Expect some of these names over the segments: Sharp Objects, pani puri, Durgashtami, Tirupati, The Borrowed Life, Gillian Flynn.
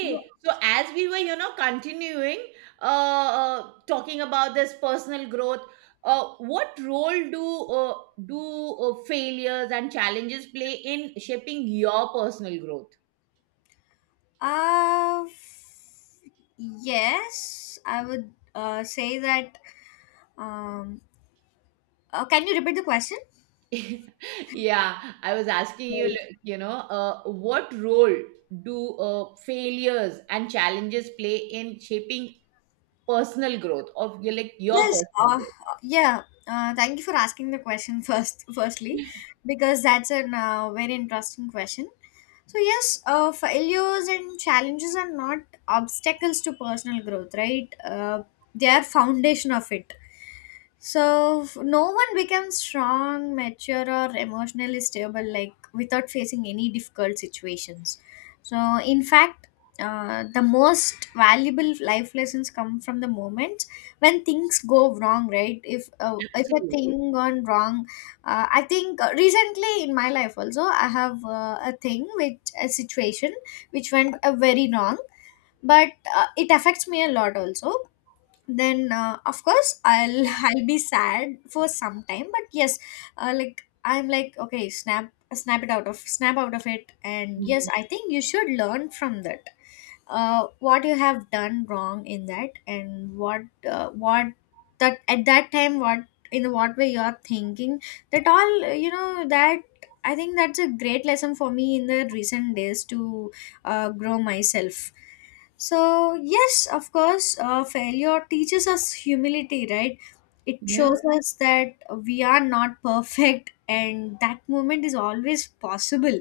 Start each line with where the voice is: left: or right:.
left: Yeah.
right: so as we were, continuing talking about this personal growth, what role do failures and challenges play in shaping your personal growth?
left: Uh, f- yes, I would say that. Um, can you repeat the question?
right: Yeah, I was asking you,
left: Sorry.
right: like, you know, what role do failures and challenges play in shaping personal growth of your
left: Yes.
right: personal growth?
left: Yeah. Thank you for asking the question first. Firstly, because that's a very interesting question. So yes, failures and challenges are not obstacles to personal growth, right? They are foundation of it. So no one becomes strong, mature, or emotionally stable like without facing any difficult situations. So in fact, the most valuable life lessons come from the moments when things go wrong. Right? If a
right: Absolutely.
left: thing gone wrong, I think recently in my life also I have a thing with a situation which went very wrong, but it affects me a lot also then of course I'll I'll be sad for some time. But yes, like I'm like okay, snap out of it. And yes,
right: Mhm.
left: I think you should learn from that, what you have done wrong in that and what that at that time, what in what way you are thinking that, all you know that. I think that's a great lesson for me in the recent days to grow myself. So yes, of course, failure teaches us humility, right? It
right: Yeah,
left: shows us that we are not perfect and that moment is always possible.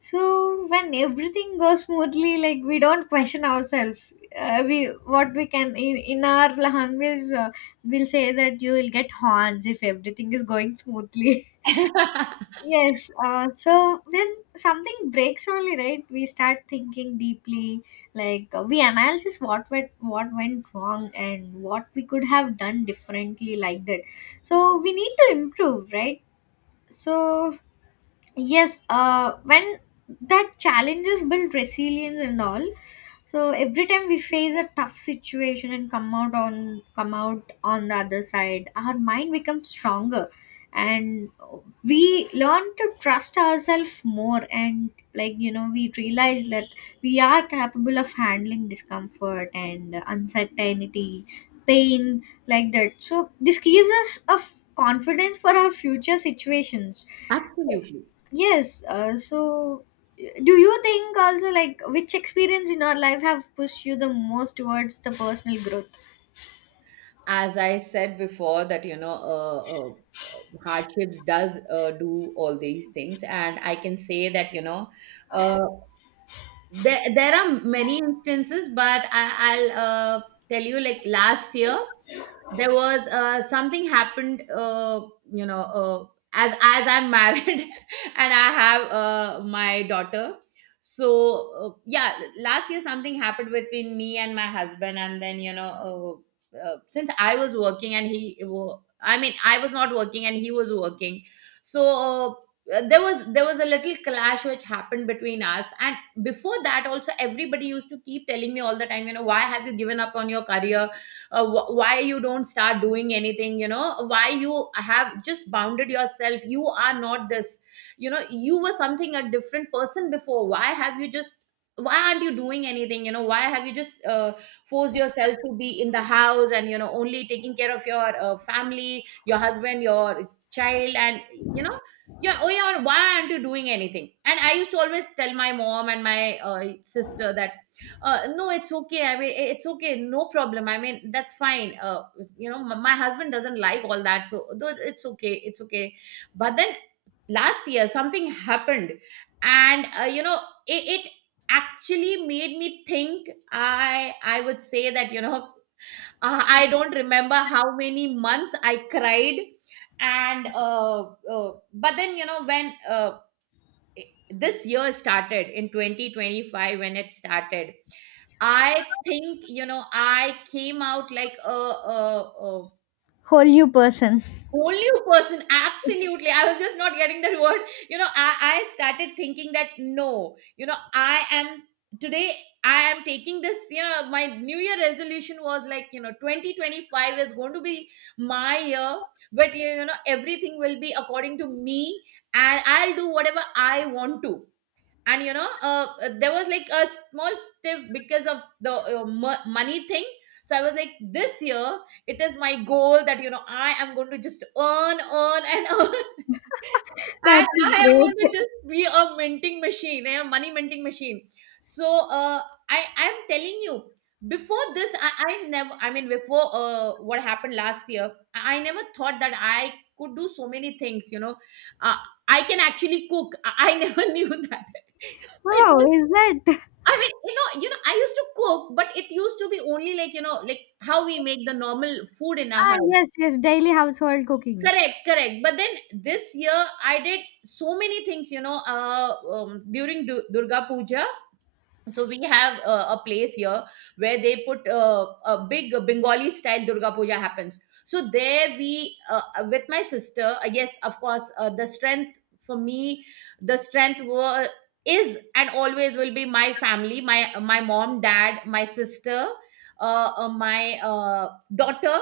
left: So when everything goes smoothly, like, we don't question ourselves. We, what we can in our language, we'll say that you will get horns if everything is going smoothly. Yes, so when something breaks only, right, we start thinking deeply, like, we analyze what went wrong and what we could have done differently, like that. So we need to improve, right? So yes, when that challenges build resilience and all. So every time we face a tough situation and come out on the other side, our mind becomes stronger. And we learn to trust ourselves more, and like, you know, we realize that we are capable of handling discomfort and uncertainty, pain, like that. So this gives us confidence for our future situations.
right: absolutely.
left: Yes, so do you think also, like, which experience in our life have pushed you the most towards the personal growth?
right: As I said before, that, you know, hardships does, do all these things. And I can say that, you know, uh, there are many instances, but I'll, tell you, like, last year there was, something happened, you know, as I'm married, and I have my daughter. So, yeah, last year something happened between me and my husband, and then, you know, since I was working and I mean, I was not working and he was working. So, there was, there was a little clash which happened between us. And before that also, everybody used to keep telling me all the time, you know, "Why have you given up on your career? Why you don't start doing anything? You know, why you have just bounded yourself? You are not this. You know, you were something, a different person before. Why have you just, why aren't you doing anything? You know, why have you just forced yourself to be in the house, and, you know, only taking care of your family, your husband, your child, and, you know, yeah, oh yeah, why aren't you doing anything?" And I used to always tell my mom and my sister that, no, it's okay. I mean, it's okay. No problem. I mean, that's fine. You know, my husband doesn't like all that, so though it's okay. It's okay. But then last year something happened, and, you know, it actually made me think. I would say that, you know, I don't remember how many months I cried, and, but then, you know, when, this year started in 2025, when it started, I think, you know, I came out like a, a
left: Whole new person.
right: whole new person. Absolutely. I was just not getting that word, you know. I started thinking that, no, you know, I am. Today I am taking this, you know. My new year resolution was like, you know, 2025 is going to be my year. But, you know, everything will be according to me, and I'll do whatever I want to. And, you know, there was like a small stiff because of the money thing. So I was like, this year it is my goal that, you know, I am going to just earn, earn, and earn.
left: That's
right: And I am going to
left: great.
right: just be a money minting machine. So, I am telling you, before this I never, I mean, before, what happened last year, I never thought that I could do so many things, you know. uh, I can actually cook. I never knew that. it
left: Oh, is that?
right: I mean, you know, I used to cook, but it used to be only like, you know, like how we make the normal food in our
left: Ah,
right: house.
left: yes, yes, daily household cooking.
right: Correct, correct. But then this year I did so many things, you know, during Durga Puja. So we have a place here where they put a big Bengali style Durga Puja happens. So there we, with my sister, yes, of course, the strength for me, the strength was, is, and always will be my family, my mom, dad, my sister, my daughter,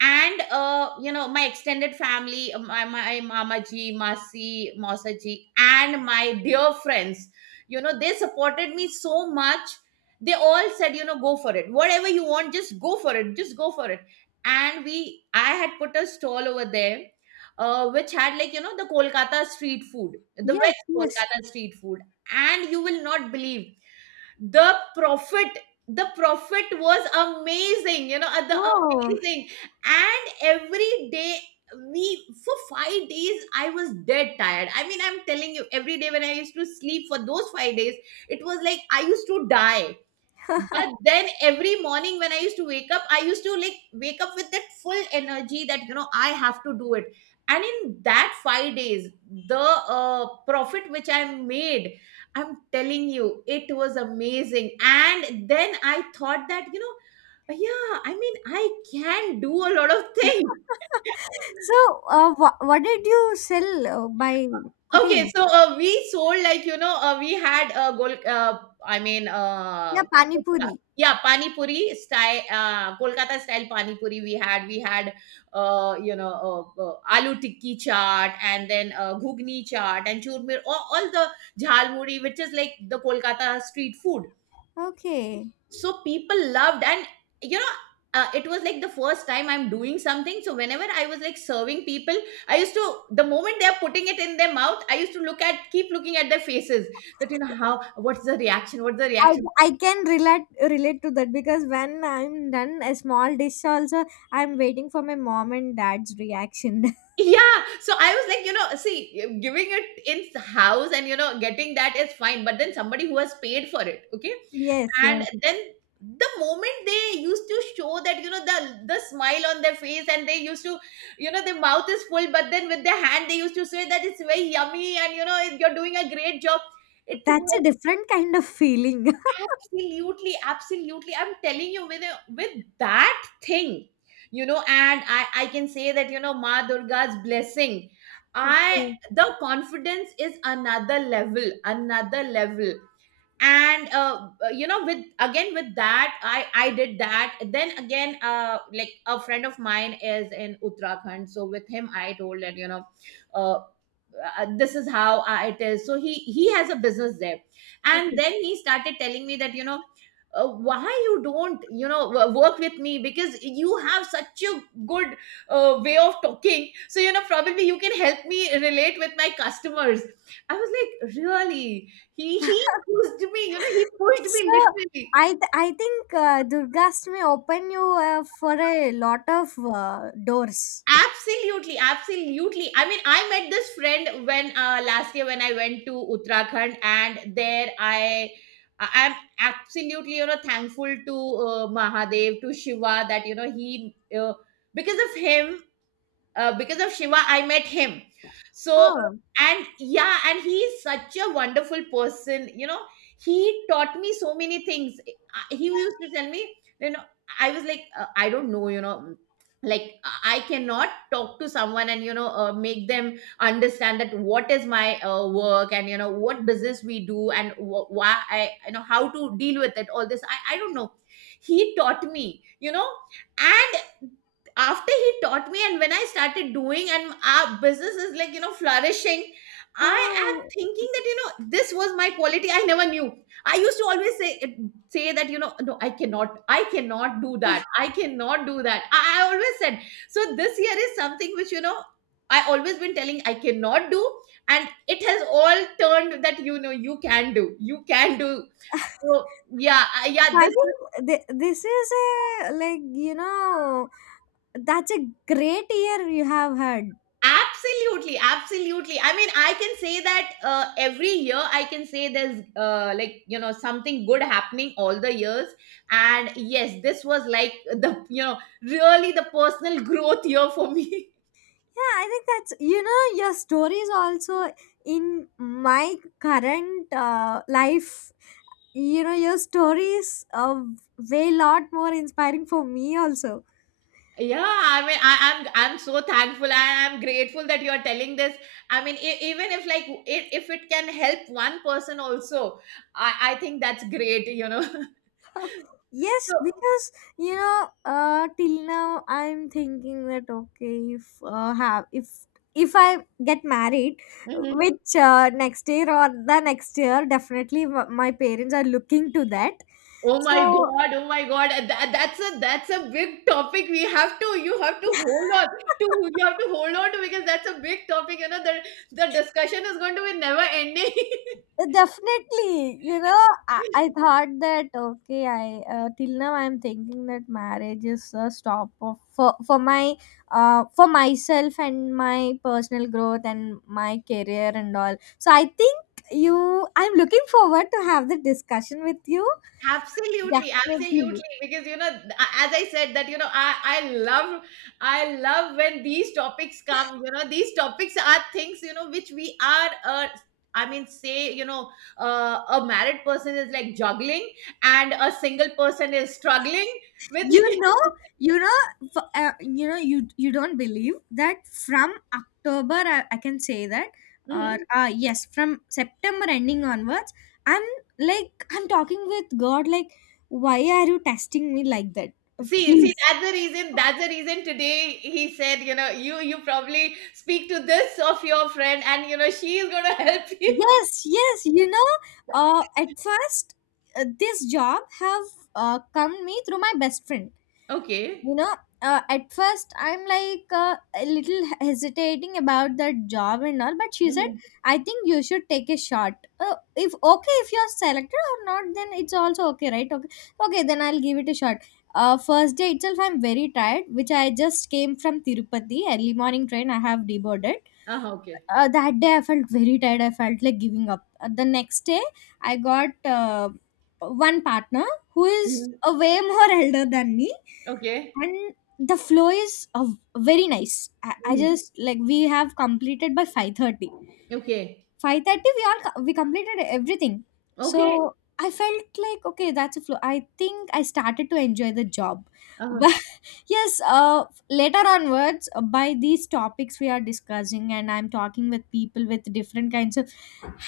right: and, you know, my extended family, my mama ji, masi, mausa ji, and my dear friends. You know, they supported me so much. They all said, you know, "Go for it, whatever you want, just go for it, just go for it." And we I had put a stall over there, which had, like, you know, the
left: Yes,
right: West
left: yes.
right: Kolkata street food. And you will not believe, the profit, the profit was amazing, you know. The
left: Oh.
right: Amazing. And every day, we for 5 days I was dead tired. I mean, I'm telling you, every day when I used to sleep for those 5 days, it was like I used to die. But then every morning when I used to wake up, I used to, like, wake up with that full energy that, you know, I have to do it. And in that 5 days, the, profit which I made, I'm telling you, it was amazing. And then I thought that, you know, yeah, I mean, I can do a lot of things.
left: So, what did you sell by
right: Okay,
left: cooking?
right: so, we sold, like, you know, we had a gol. I mean,
left: Yeah, pani
right: puchka.
left: puri.
right: Yeah, pani puri style, Kolkata style pani puri. We had, you know, aloo tikki chaat, and then ghugni chaat, and churmir, all the jhalmuri, which is like the Kolkata street food.
left: Okay.
right: So people loved, and, you know, it was like the first time I'm doing something, so whenever I was, like, serving people, I used to the moment they're putting it in their mouth, I used to, look at keep looking at their faces, that, you know, how what's the reaction, what's the
left: I,
right: reaction.
left: I can relate to that, because when I'm done a small dish also, I'm waiting for my mom and dad's reaction.
right: yeah, so I was like, you know, see, giving it in house and, you know, getting that is fine. But then somebody who has paid for it, okay.
left: Yes,
right: And
left: yes.
right: then the moment they used to show that, you know, the smile on their face, and they used to, you know, their mouth is full, but then with their hand they used to say that it's very yummy and, you know, you're doing a great job. It
left: That's a
right: was,
left: different kind of feeling.
right: absolutely, absolutely, I'm telling you, with that thing, you know. And I can say that, you know, Ma Durga's blessing. I
left: Okay.
right: The confidence is another level, another level. And, you know, with again with that, I did that. Then again, like, a friend of mine is in Uttarakhand, so with him I told that, you know, uh, this is how, it is. So he has a business there. And
left: Okay.
right: then he started telling me that, you know, "Why you don't, you know, work with me? Because you have such a good way of talking, so, you know, probably you can help me relate with my customers." I was like, really. He pushed me. You know, he pushed me
left: So
right: literally.
left: I th- I think Durgashtami open you for a lot of doors.
right: Absolutely, absolutely. I mean, I met this friend when, last year when I went to Uttarakhand, and there am absolutely, you know, thankful to, Mahadev, to Shiva, that, you know, he, because of him because of Shiva, I met him. So,
left: Oh,
right: and yeah, and he is such a wonderful person. You know, he taught me so many things. He used to tell me, you know, I was like, I don't know, you know, like, I cannot talk to someone and, you know, make them understand that what is my work, and, you know, what business we do, and why I, you know, how to deal with it, all this. I don't know. He taught me, you know, and after he taught me and when I started doing, and our business is, like, you know, flourishing, I am
left: wow!
right: thinking that, you know, this was my quality, I never knew. I used to always say that, you know, no, I cannot do that, I cannot do that. I always said, so this year is something which, you know, I always been telling I cannot do, and it has all turned that, you know, you can do, you can do. So yeah,
left: So
right: yeah,
left: I
right: this.
left: think th- this is a, like, you know, that's a great year you have had.
right: Absolutely, absolutely. I mean, I can say that, every year I can say there's, like, you know, something good happening all the years, and yes, this was like, the you know, really the personal growth year for me.
left: Yeah, I think that's, you know, your story is also in my current life. You know, your story is way lot more inspiring for me also.
right: Yeah, I mean, I'm so thankful, and I'm grateful that you're telling this. I mean, even if like if it can help one person also, I think that's great. You know, so.
left: Yes, because you know till now I'm thinking that okay, if if I get married,
right: Mhm.
left: which next year or the next year, definitely my parents are looking to that.
right: Oh my
left: So
right: God, oh my God. That's a big topic. We have to You have to hold on to, you have to hold on to, because that's a big topic. You know, the discussion is going to be never ending.
left: Definitely, you know, I thought that okay, I till now I'm thinking that marriage is a stop of, for my for myself and my personal growth and my career and all. So I think you, I'm looking forward to have the discussion with you.
right: Absolutely,
left: Definitely.
right: absolutely. Because, you know, as I said that, you know, I love when these topics come. You know, these topics are things, you know, which we are, I mean, say, you know, a married person is like juggling and a single person is struggling with.
left: you know you know, you don't believe that from October, I can say that, or
right: Mhm.
left: yes, from September ending onwards, I'm, like, I'm talking with God, like, why are you testing me like that?
right: See, see,
left: Please.
right: that's the reason. That's the reason today he said, you know, you probably speak to this of your friend, and you know she is gonna help you.
left: Yes, yes, you know, at first this job have come me through my best friend. You
right: Okay.
left: know, at first I'm like, a little hesitating about that job and all, but she said,
right: Uh
left: I think you should take a shot. If, okay, if you're selected or not, then it's also okay, right? Okay, okay, then I'll give it a shot. First day itself I'm very tired, which I just came from Tirupati, early morning train I have deboarded.
right: huh. Okay.
left: That day I felt very tired, I felt like giving up. The next day I got uh, one partner who is
right: Mhm.
left: way more elder than me,
right: Okay.
left: and the flow is very nice. I
right: Mhm.
left: just, like, we have completed by 5:30.
right: Okay.
left: 5:30 we we completed everything.
right: Okay.
left: So I felt like, okay, that's a flow, I think I started to enjoy the job.
right: uh
left: But yes, later onwards, by these topics we are discussing and I'm talking with people with different kinds of,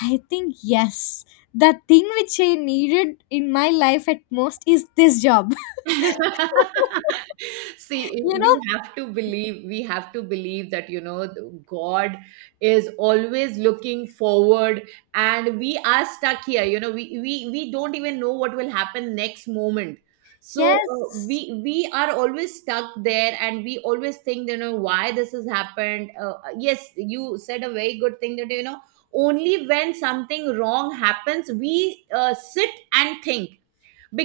left: I think, yes, the thing which I needed in my life at most is this job.
right: See,
left: You
right: we
left: know.
right: have to believe, we have to believe that, you know, God is always looking forward, and we are stuck here. You know, we don't even know what will happen next moment. So,
left: Yes.
right: we are always stuck there, and we always think, you know, why this has happened. Yes, you said a very good thing, that, you know, only when something wrong happens, we, sit and think,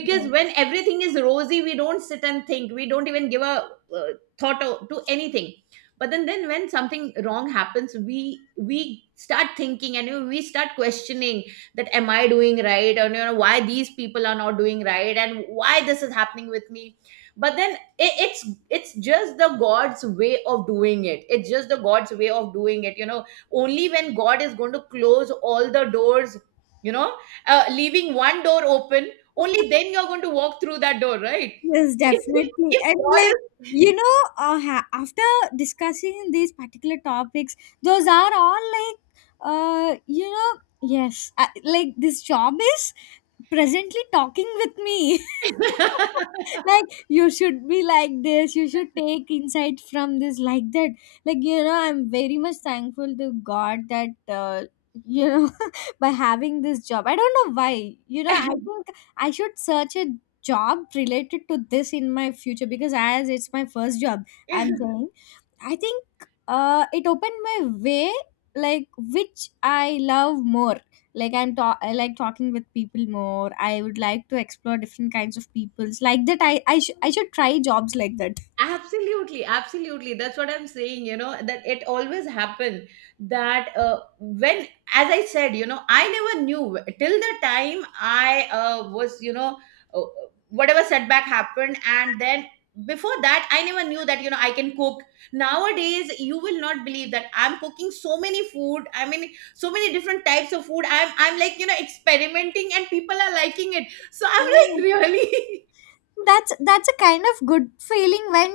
left: Yes.
right: when everything is rosy, we don't sit and think, we don't even give a, uh, thought to anything. But then when something wrong happens, we start thinking, and, you know, we start questioning, that, am I doing right, and, you know, why these people are not doing right, and why this is happening with me. But then it, it's it's just the God's way of doing it, it's just the God's way of doing it, you know. Only when God is going to close all the doors, you know, leaving one door open, only then you're going to walk through that door, right?
left: Yes,
right: if,
left: definitely.
right: if
left: And
right: God
left: like, you know, after discussing these particular topics, those are all like, you know, yes, I, like this job is presently talking with me. Like, you should be like this, you should take insight from this, like that. Like, you know, I'm very much thankful to God that you know, by having this job, I don't know why, you know, I think I should search it, job related to this in my future, because as it's my first job,
right: is,
left: I'm saying, I think it opened my way, like, which I love more. Like, I like talking with people more, I would like to explore different kinds of peoples, like that, I should try jobs like that.
right: absolutely, absolutely, that's what I'm saying, you know, that it always happened. That, when, as I said, you know, I never knew till the time I, was, you know, uh, whatever setback happened, and then before that, I never knew that, you know, I can cook. Nowadays you will not believe that I'm cooking so many food, I mean so many different types of food. I'm, like, you know, experimenting, and people are liking it, so I'm like,
left: Oh.
right: really,
left: That's a kind of good feeling when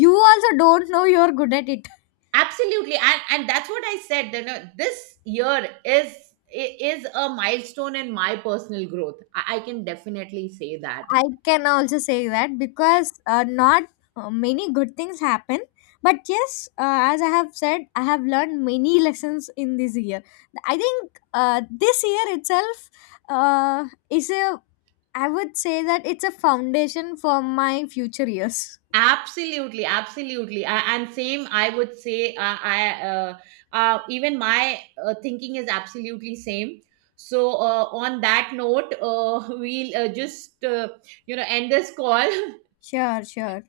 left: you also don't know you're good at it.
right: absolutely. And that's what I said, you know, this year is, is a milestone in my personal growth. I can definitely say that.
left: I can also say that, because not many good things happen. But yes, as I have said, I have learned many lessons in this year. I think this year itself uh, is a, I would say that it's a foundation for my future years.
right: Absolutely, absolutely. And same, I would say, I even my thinking is absolutely same. So, on that note, we'll, just, you know, end this call.
left: Sure, sure.